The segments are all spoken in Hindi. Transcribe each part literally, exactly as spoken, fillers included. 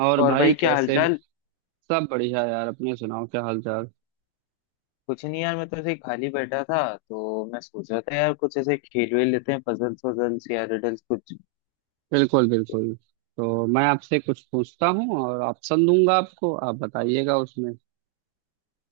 और और भाई भाई क्या कैसे हो। हालचाल। सब बढ़िया यार, अपने सुनाओ क्या हाल चाल। कुछ नहीं यार, मैं तो ऐसे ही खाली बैठा था। तो मैं सोच रहा था यार कुछ ऐसे खेल वेल लेते हैं, पजल्स वजल्स या रिडल्स कुछ। बिल्कुल बिल्कुल। तो मैं आपसे कुछ पूछता हूँ और ऑप्शन दूंगा आपको, आप बताइएगा उसमें।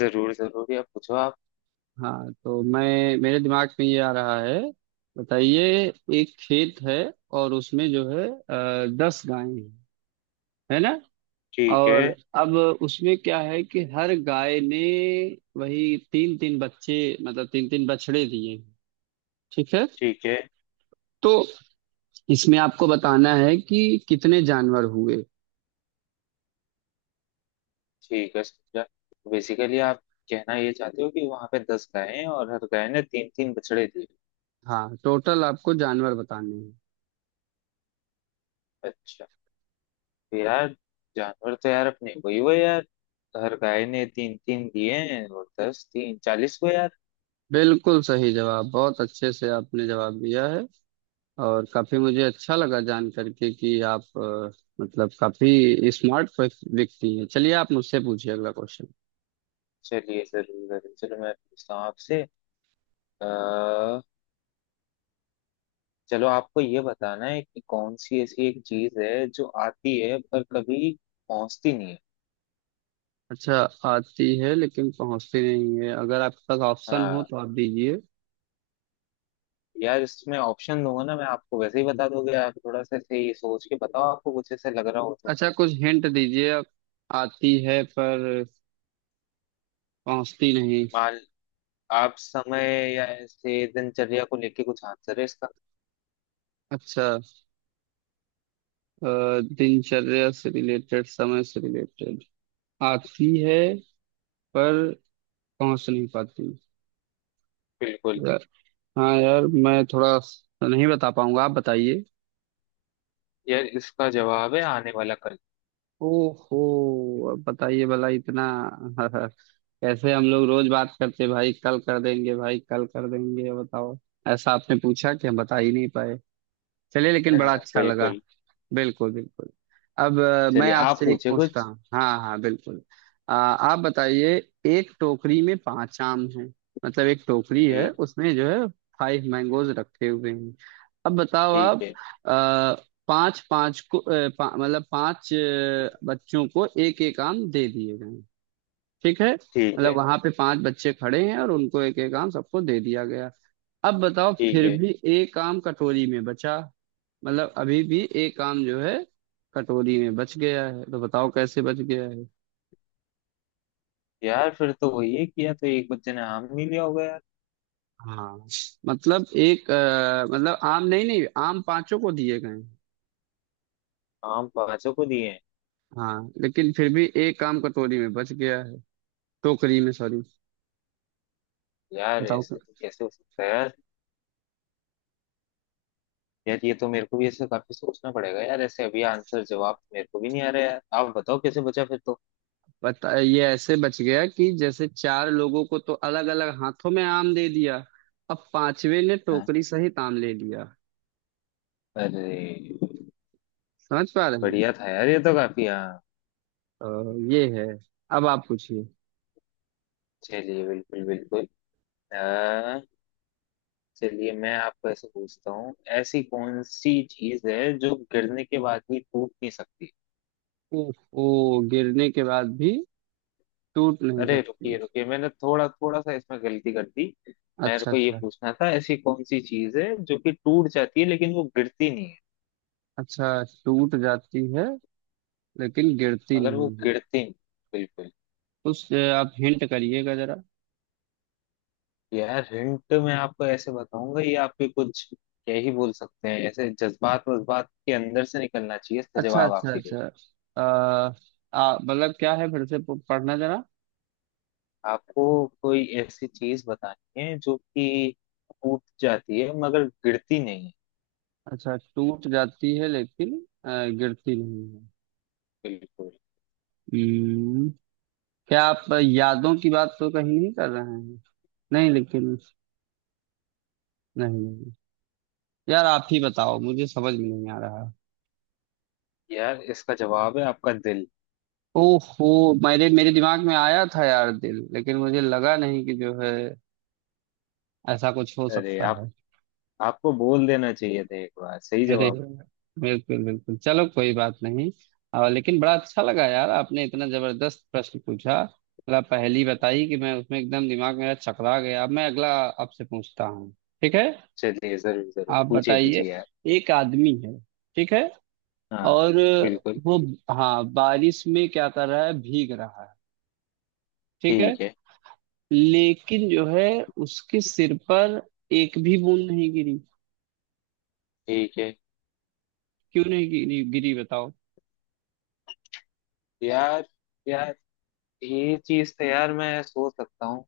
जरूर जरूर, या पूछो आप। हाँ, तो मैं मेरे दिमाग में ये आ रहा है, बताइए। एक खेत है और उसमें जो है अ, दस गायें हैं, है ना। ठीक है। और अब उसमें क्या है कि हर गाय ने वही तीन तीन बच्चे, मतलब तीन तीन बछड़े दिए हैं। ठीक है, ठीक है। तो इसमें आपको बताना है कि कितने जानवर हुए। ठीक है। समझा। बेसिकली आप कहना ये चाहते हो कि वहां पे दस गायें हैं और हर गाय ने तीन तीन बछड़े दिए। हाँ, टोटल आपको जानवर बताने हैं। अच्छा। तो यार जानवर तो यार अपने वही हुए यार। हर गाय ने तीन तीन दिए हैं और दस तीन चालीस हुए यार। बिल्कुल सही जवाब, बहुत अच्छे से आपने जवाब दिया है, और काफी मुझे अच्छा लगा जान करके कि आप अ, मतलब काफी स्मार्ट व्यक्ति हैं। चलिए, आप मुझसे पूछिए अगला क्वेश्चन। चलिए जरूर जरूर, चलो मैं पूछता हूँ आपसे। अ, चलो आपको ये बताना है कि कौन सी ऐसी एक चीज है जो आती है पर कभी पहुंचती नहीं है। अच्छा, आती है लेकिन पहुंचती नहीं है। अगर आपके पास ऑप्शन हो हाँ। तो आप दीजिए। यार इसमें ऑप्शन दूंगा ना मैं, आपको वैसे ही बता दोगे आप, थोड़ा सा ऐसे ही सोच के बताओ, आपको कुछ ऐसे लग रहा हो तो। अच्छा, कुछ हिंट दीजिए। आती है पर पहुंचती नहीं। मान आप समय या ऐसे दिनचर्या को लेके कुछ आंसर है इसका। अच्छा, अ, दिनचर्या से रिलेटेड, समय से रिलेटेड। आती है पर पहुंच नहीं पाती। बिल्कुल। यार, हाँ यार, मैं थोड़ा स- नहीं बता पाऊंगा, आप बताइए। यार इसका जवाब है आने वाला कल। ओहो, अब बताइए भला इतना कैसे हम लोग रोज बात करते, भाई कल कर देंगे, भाई कल कर देंगे, बताओ। ऐसा आपने पूछा कि हम बता ही नहीं पाए। चलिए, लेकिन बड़ा हाँ, अच्छा लगा। बिल्कुल। बिल्कुल बिल्कुल। अब अ, मैं चलिए आप आपसे एक पूछे पूछता कुछ। हूँ। हाँ हाँ बिल्कुल। अ, आप बताइए। एक टोकरी में पांच आम हैं, मतलब एक टोकरी है, ठीक है। उसमें जो है फाइव मैंगोज रखे हुए हैं। अब बताओ आप, ठीक है। अ, पांच पांच को अ, पा, मतलब पांच अ, बच्चों को एक एक आम दे दिए गए। ठीक है, ठीक मतलब है। वहां पे पांच बच्चे खड़े हैं और उनको एक एक आम सबको दे दिया गया। अब बताओ, ठीक फिर है। भी एक आम कटोरी में बचा, मतलब अभी भी एक काम जो है कटोरी में बच गया है, तो बताओ कैसे बच गया है। यार फिर तो वही है कि या तो एक बच्चे ने आम नहीं लिया होगा यार। हाँ, मतलब एक अ, मतलब आम, नहीं नहीं, आम पांचों को दिए गए हैं। आम पांचों को दिए हैं। हाँ, लेकिन फिर भी एक आम कटोरी में बच गया है, टोकरी में सॉरी। यार बताओ क्या? ऐसे तो कैसे हो सकता है यार। यार ये तो मेरे को भी ऐसे काफी सोचना पड़ेगा यार, ऐसे अभी आंसर जवाब तो मेरे को भी नहीं आ रहा यार, आप बताओ कैसे बचा फिर तो। बता, ये ऐसे बच गया कि जैसे चार लोगों को तो अलग अलग हाथों में आम दे दिया, अब पांचवे ने हाँ। टोकरी सहित आम ले लिया। अरे। समझ पा रहे हैं? बढ़िया था यार, ये तो काफी, हाँ। तो ये है। अब आप पूछिए। चलिए बिल्कुल बिल्कुल। अ, चलिए मैं आपको ऐसे पूछता हूँ, ऐसी कौन सी चीज है जो गिरने के बाद भी टूट नहीं सकती। ओहो, गिरने के बाद भी टूट नहीं अरे सकती। रुकिए रुकिए, मैंने थोड़ा थोड़ा सा इसमें गलती कर दी। मेरे अच्छा को ये अच्छा पूछना था, ऐसी कौन सी चीज है जो कि टूट जाती है लेकिन वो गिरती नहीं है। अच्छा, टूट जाती है लेकिन गिरती मगर वो नहीं है। गिरती नहीं। बिल्कुल। उस आप हिंट करिएगा जरा। यार हिंट मैं आपको ऐसे बताऊंगा, ये आपके कुछ क्या ही बोल सकते हैं, ऐसे जज्बात वज्बात के अंदर से निकलना चाहिए इसका अच्छा जवाब अच्छा आपके लिए। अच्छा, अ, आ मतलब क्या है, फिर से प- पढ़ना जरा। आपको कोई ऐसी चीज बतानी है जो कि टूट जाती है मगर गिरती नहीं है। अच्छा, टूट जाती है लेकिन अ, गिरती नहीं है। बिल्कुल। हम्म, क्या आप यादों की बात तो कहीं नहीं कर रहे हैं। नहीं लेकिन, नहीं नहीं यार, आप ही बताओ, मुझे समझ में नहीं आ रहा। यार इसका जवाब है आपका दिल। ओहो, मेरे मेरे दिमाग में आया था यार दिल, लेकिन मुझे लगा नहीं कि जो है ऐसा कुछ हो अरे, सकता आप है। आपको बोल देना चाहिए था एक बार सही अरे, जवाब। बिल्कुल बिल्कुल, चलो कोई बात नहीं। आ, लेकिन बड़ा अच्छा लगा यार, आपने इतना जबरदस्त प्रश्न पूछा, मतलब पहेली बताई कि मैं उसमें एकदम दिमाग मेरा चकरा गया। अब मैं अगला आपसे पूछता हूँ, ठीक है। चलिए जरूर जरूर, आप पूछिए बताइए। पूछिए यार। एक आदमी है, ठीक है, हाँ और बिल्कुल। वो, हाँ, बारिश में क्या कर रहा है, भीग रहा है। ठीक है, ठीक है। लेकिन जो है उसके सिर पर एक भी बूंद नहीं गिरी। ठीक है। क्यों नहीं गिरी गिरी बताओ। यार यार, ये चीज तो यार मैं सोच सकता हूँ।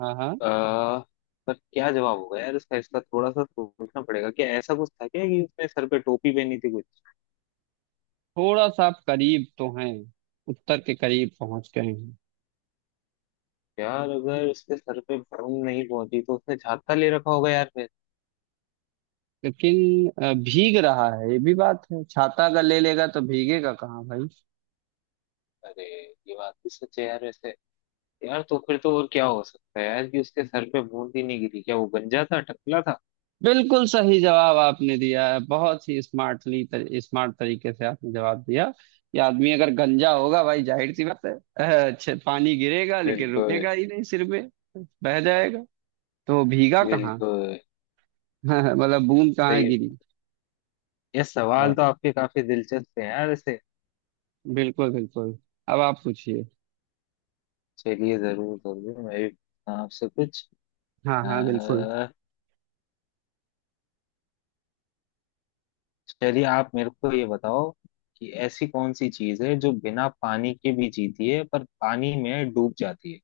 हाँ हाँ, अह, पर क्या जवाब होगा यार इसका इसका थोड़ा सा सोचना पड़ेगा, क्या ऐसा कुछ था क्या कि उसने सर पे टोपी पहनी थी कुछ। थोड़ा सा आप करीब तो हैं, उत्तर के करीब पहुंच गए हैं। यार अगर उसके सर पे भूम नहीं पहुंची तो उसने छाता ले रखा होगा यार फिर। लेकिन अ, भीग रहा है, ये भी बात है, छाता अगर ले लेगा तो भीगेगा कहाँ भाई। अरे। ये बात भी सच है यार वैसे। यार तो फिर तो और क्या हो सकता है यार कि उसके सर पे बूंद ही नहीं गिरी, क्या वो गंजा था, टकला था। बिल्कुल सही जवाब आपने दिया है, बहुत ही स्मार्टली तर, स्मार्ट तरीके से आपने जवाब दिया। ये आदमी अगर गंजा होगा भाई, जाहिर सी बात है, अ, अच्छे पानी गिरेगा लेकिन रुकेगा बिल्कुल। ही नहीं सिर पे, बह जाएगा। तो वो भीगा कहाँ बिल्कुल। मतलब बूंद कहाँ सही है। गिरी। ये अ, सवाल तो आपके काफी दिलचस्प है यार वैसे। बिल्कुल बिल्कुल। अब आप पूछिए। चलिए जरूर जरूर, मैं भी पूछता हूँ आपसे कुछ। हाँ अ, हाँ बिल्कुल। चलिए आप मेरे को ये बताओ कि ऐसी कौन सी चीज है जो बिना पानी के भी जीती है पर पानी में डूब जाती है।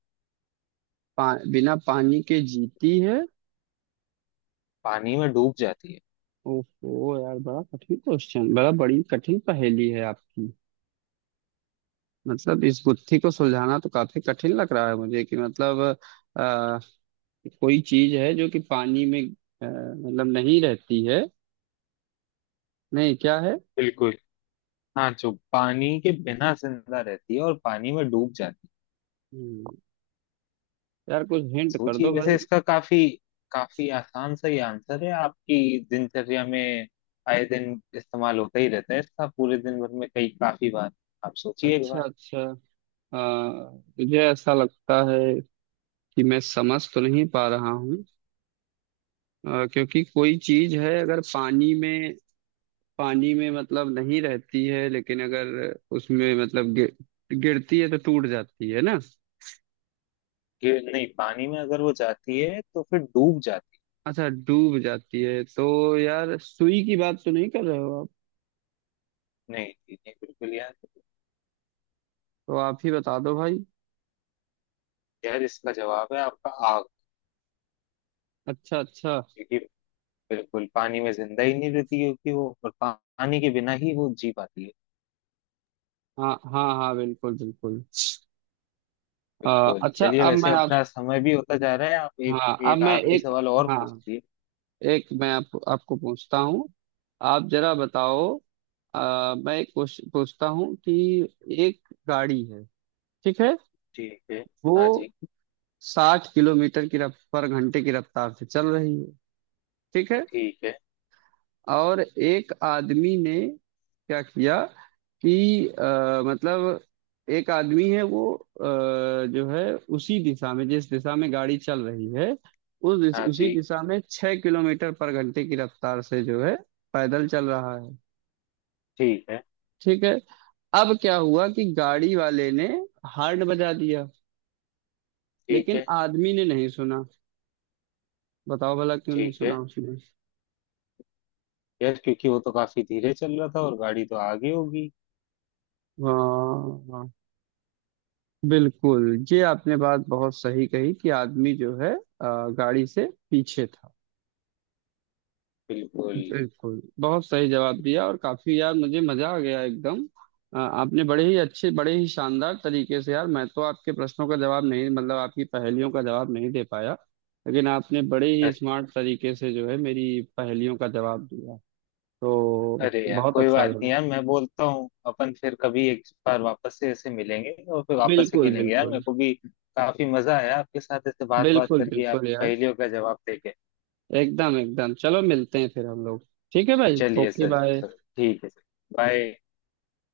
पा, बिना पानी के जीती है। पानी में डूब जाती है। ओहो यार, बड़ा कठिन क्वेश्चन, बड़ा बड़ी कठिन पहेली है आपकी। मतलब इस गुत्थी को सुलझाना तो काफी कठिन लग रहा है मुझे, कि मतलब आ, कोई चीज है जो कि पानी में अ, मतलब नहीं रहती है, नहीं क्या है। बिल्कुल। हाँ, जो पानी के बिना जिंदा रहती है और पानी में डूब जाती है। हम्म, यार कुछ हिंट कर सोचिए दो वैसे, भाई। इसका काफी काफी आसान सा ही आंसर है, आपकी दिनचर्या में आए दिन इस्तेमाल होता ही रहता है इसका, पूरे दिन भर में कई काफी बार। आप सोचिए एक अच्छा बार। अच्छा, आ, मुझे ऐसा लगता है कि मैं समझ तो नहीं पा रहा हूँ, अ, क्योंकि कोई चीज है अगर पानी में, पानी में मतलब नहीं रहती है, लेकिन अगर उसमें मतलब गिर, गिरती है तो टूट जाती है ना। कि नहीं, पानी में अगर वो जाती है तो फिर डूब जाती है। अच्छा, डूब जाती है तो यार, सुई की बात तो नहीं कर रहे हो आप। नहीं जी, नहीं बिल्कुल यार। तो आप ही बता दो भाई। यार इसका जवाब है आपका आग। अच्छा अच्छा, क्योंकि बिल्कुल पानी में जिंदा ही नहीं रहती, क्योंकि वो और पा- पानी के बिना ही वो जी पाती है। हाँ हाँ हाँ, बिल्कुल बिल्कुल। आ, बिल्कुल। अच्छा, चलिए अब वैसे, मैं आप अपना समय भी होता जा रहा है, आप एक। हाँ, अब एक मैं आखिरी एक सवाल और हाँ, पूछिए। एक मैं आप, आपको पूछता हूँ, आप जरा बताओ। आ, मैं एक पूछ, पूछता हूँ कि एक गाड़ी है, ठीक है। ठीक है। वो हाँ जी। साठ किलोमीटर की रफ पर घंटे की रफ्तार से चल रही है, ठीक है। ठीक है। और एक आदमी ने क्या किया कि अ, मतलब एक आदमी है, वो, अ, जो है, उसी दिशा में जिस दिशा में गाड़ी चल रही है, उस दिश- हाँ उसी जी। दिशा में छह किलोमीटर पर घंटे की रफ्तार से जो है पैदल चल रहा है। ठीक है। ठीक है, अब क्या हुआ कि गाड़ी वाले ने हॉर्न बजा दिया, ठीक लेकिन है। आदमी ने नहीं सुना। बताओ भला, क्यों नहीं ठीक है। सुना उसने। यार क्योंकि वो तो काफी धीरे चल रहा था और गाड़ी तो आगे होगी। वाह बिल्कुल, ये आपने बात बहुत सही कही, कि आदमी जो है अ, गाड़ी से पीछे था। बिल्कुल। बिल्कुल, बहुत सही जवाब दिया, और काफी यार मुझे मजा आ गया एकदम। अ, आपने बड़े ही अच्छे, बड़े ही शानदार तरीके से, यार मैं तो आपके प्रश्नों का जवाब नहीं, मतलब आपकी पहेलियों का जवाब नहीं दे पाया। लेकिन आपने बड़े ही स्मार्ट तरीके से जो है मेरी पहेलियों का जवाब दिया। तो अरे यार बहुत कोई अच्छा बात लगा। नहीं यार, मैं बोलता हूँ अपन फिर कभी एक बार वापस से ऐसे मिलेंगे और फिर वापस से बिल्कुल खेलेंगे यार, बिल्कुल, मेरे को भी काफी मजा आया आपके साथ ऐसे बात बात बिल्कुल करके, आप बिल्कुल यार, पहेलियों का जवाब देके। एकदम एकदम। चलो मिलते हैं फिर हम लोग। ठीक है भाई, चलिए ओके सर, बाय। सर, ठीक है सर। बाय।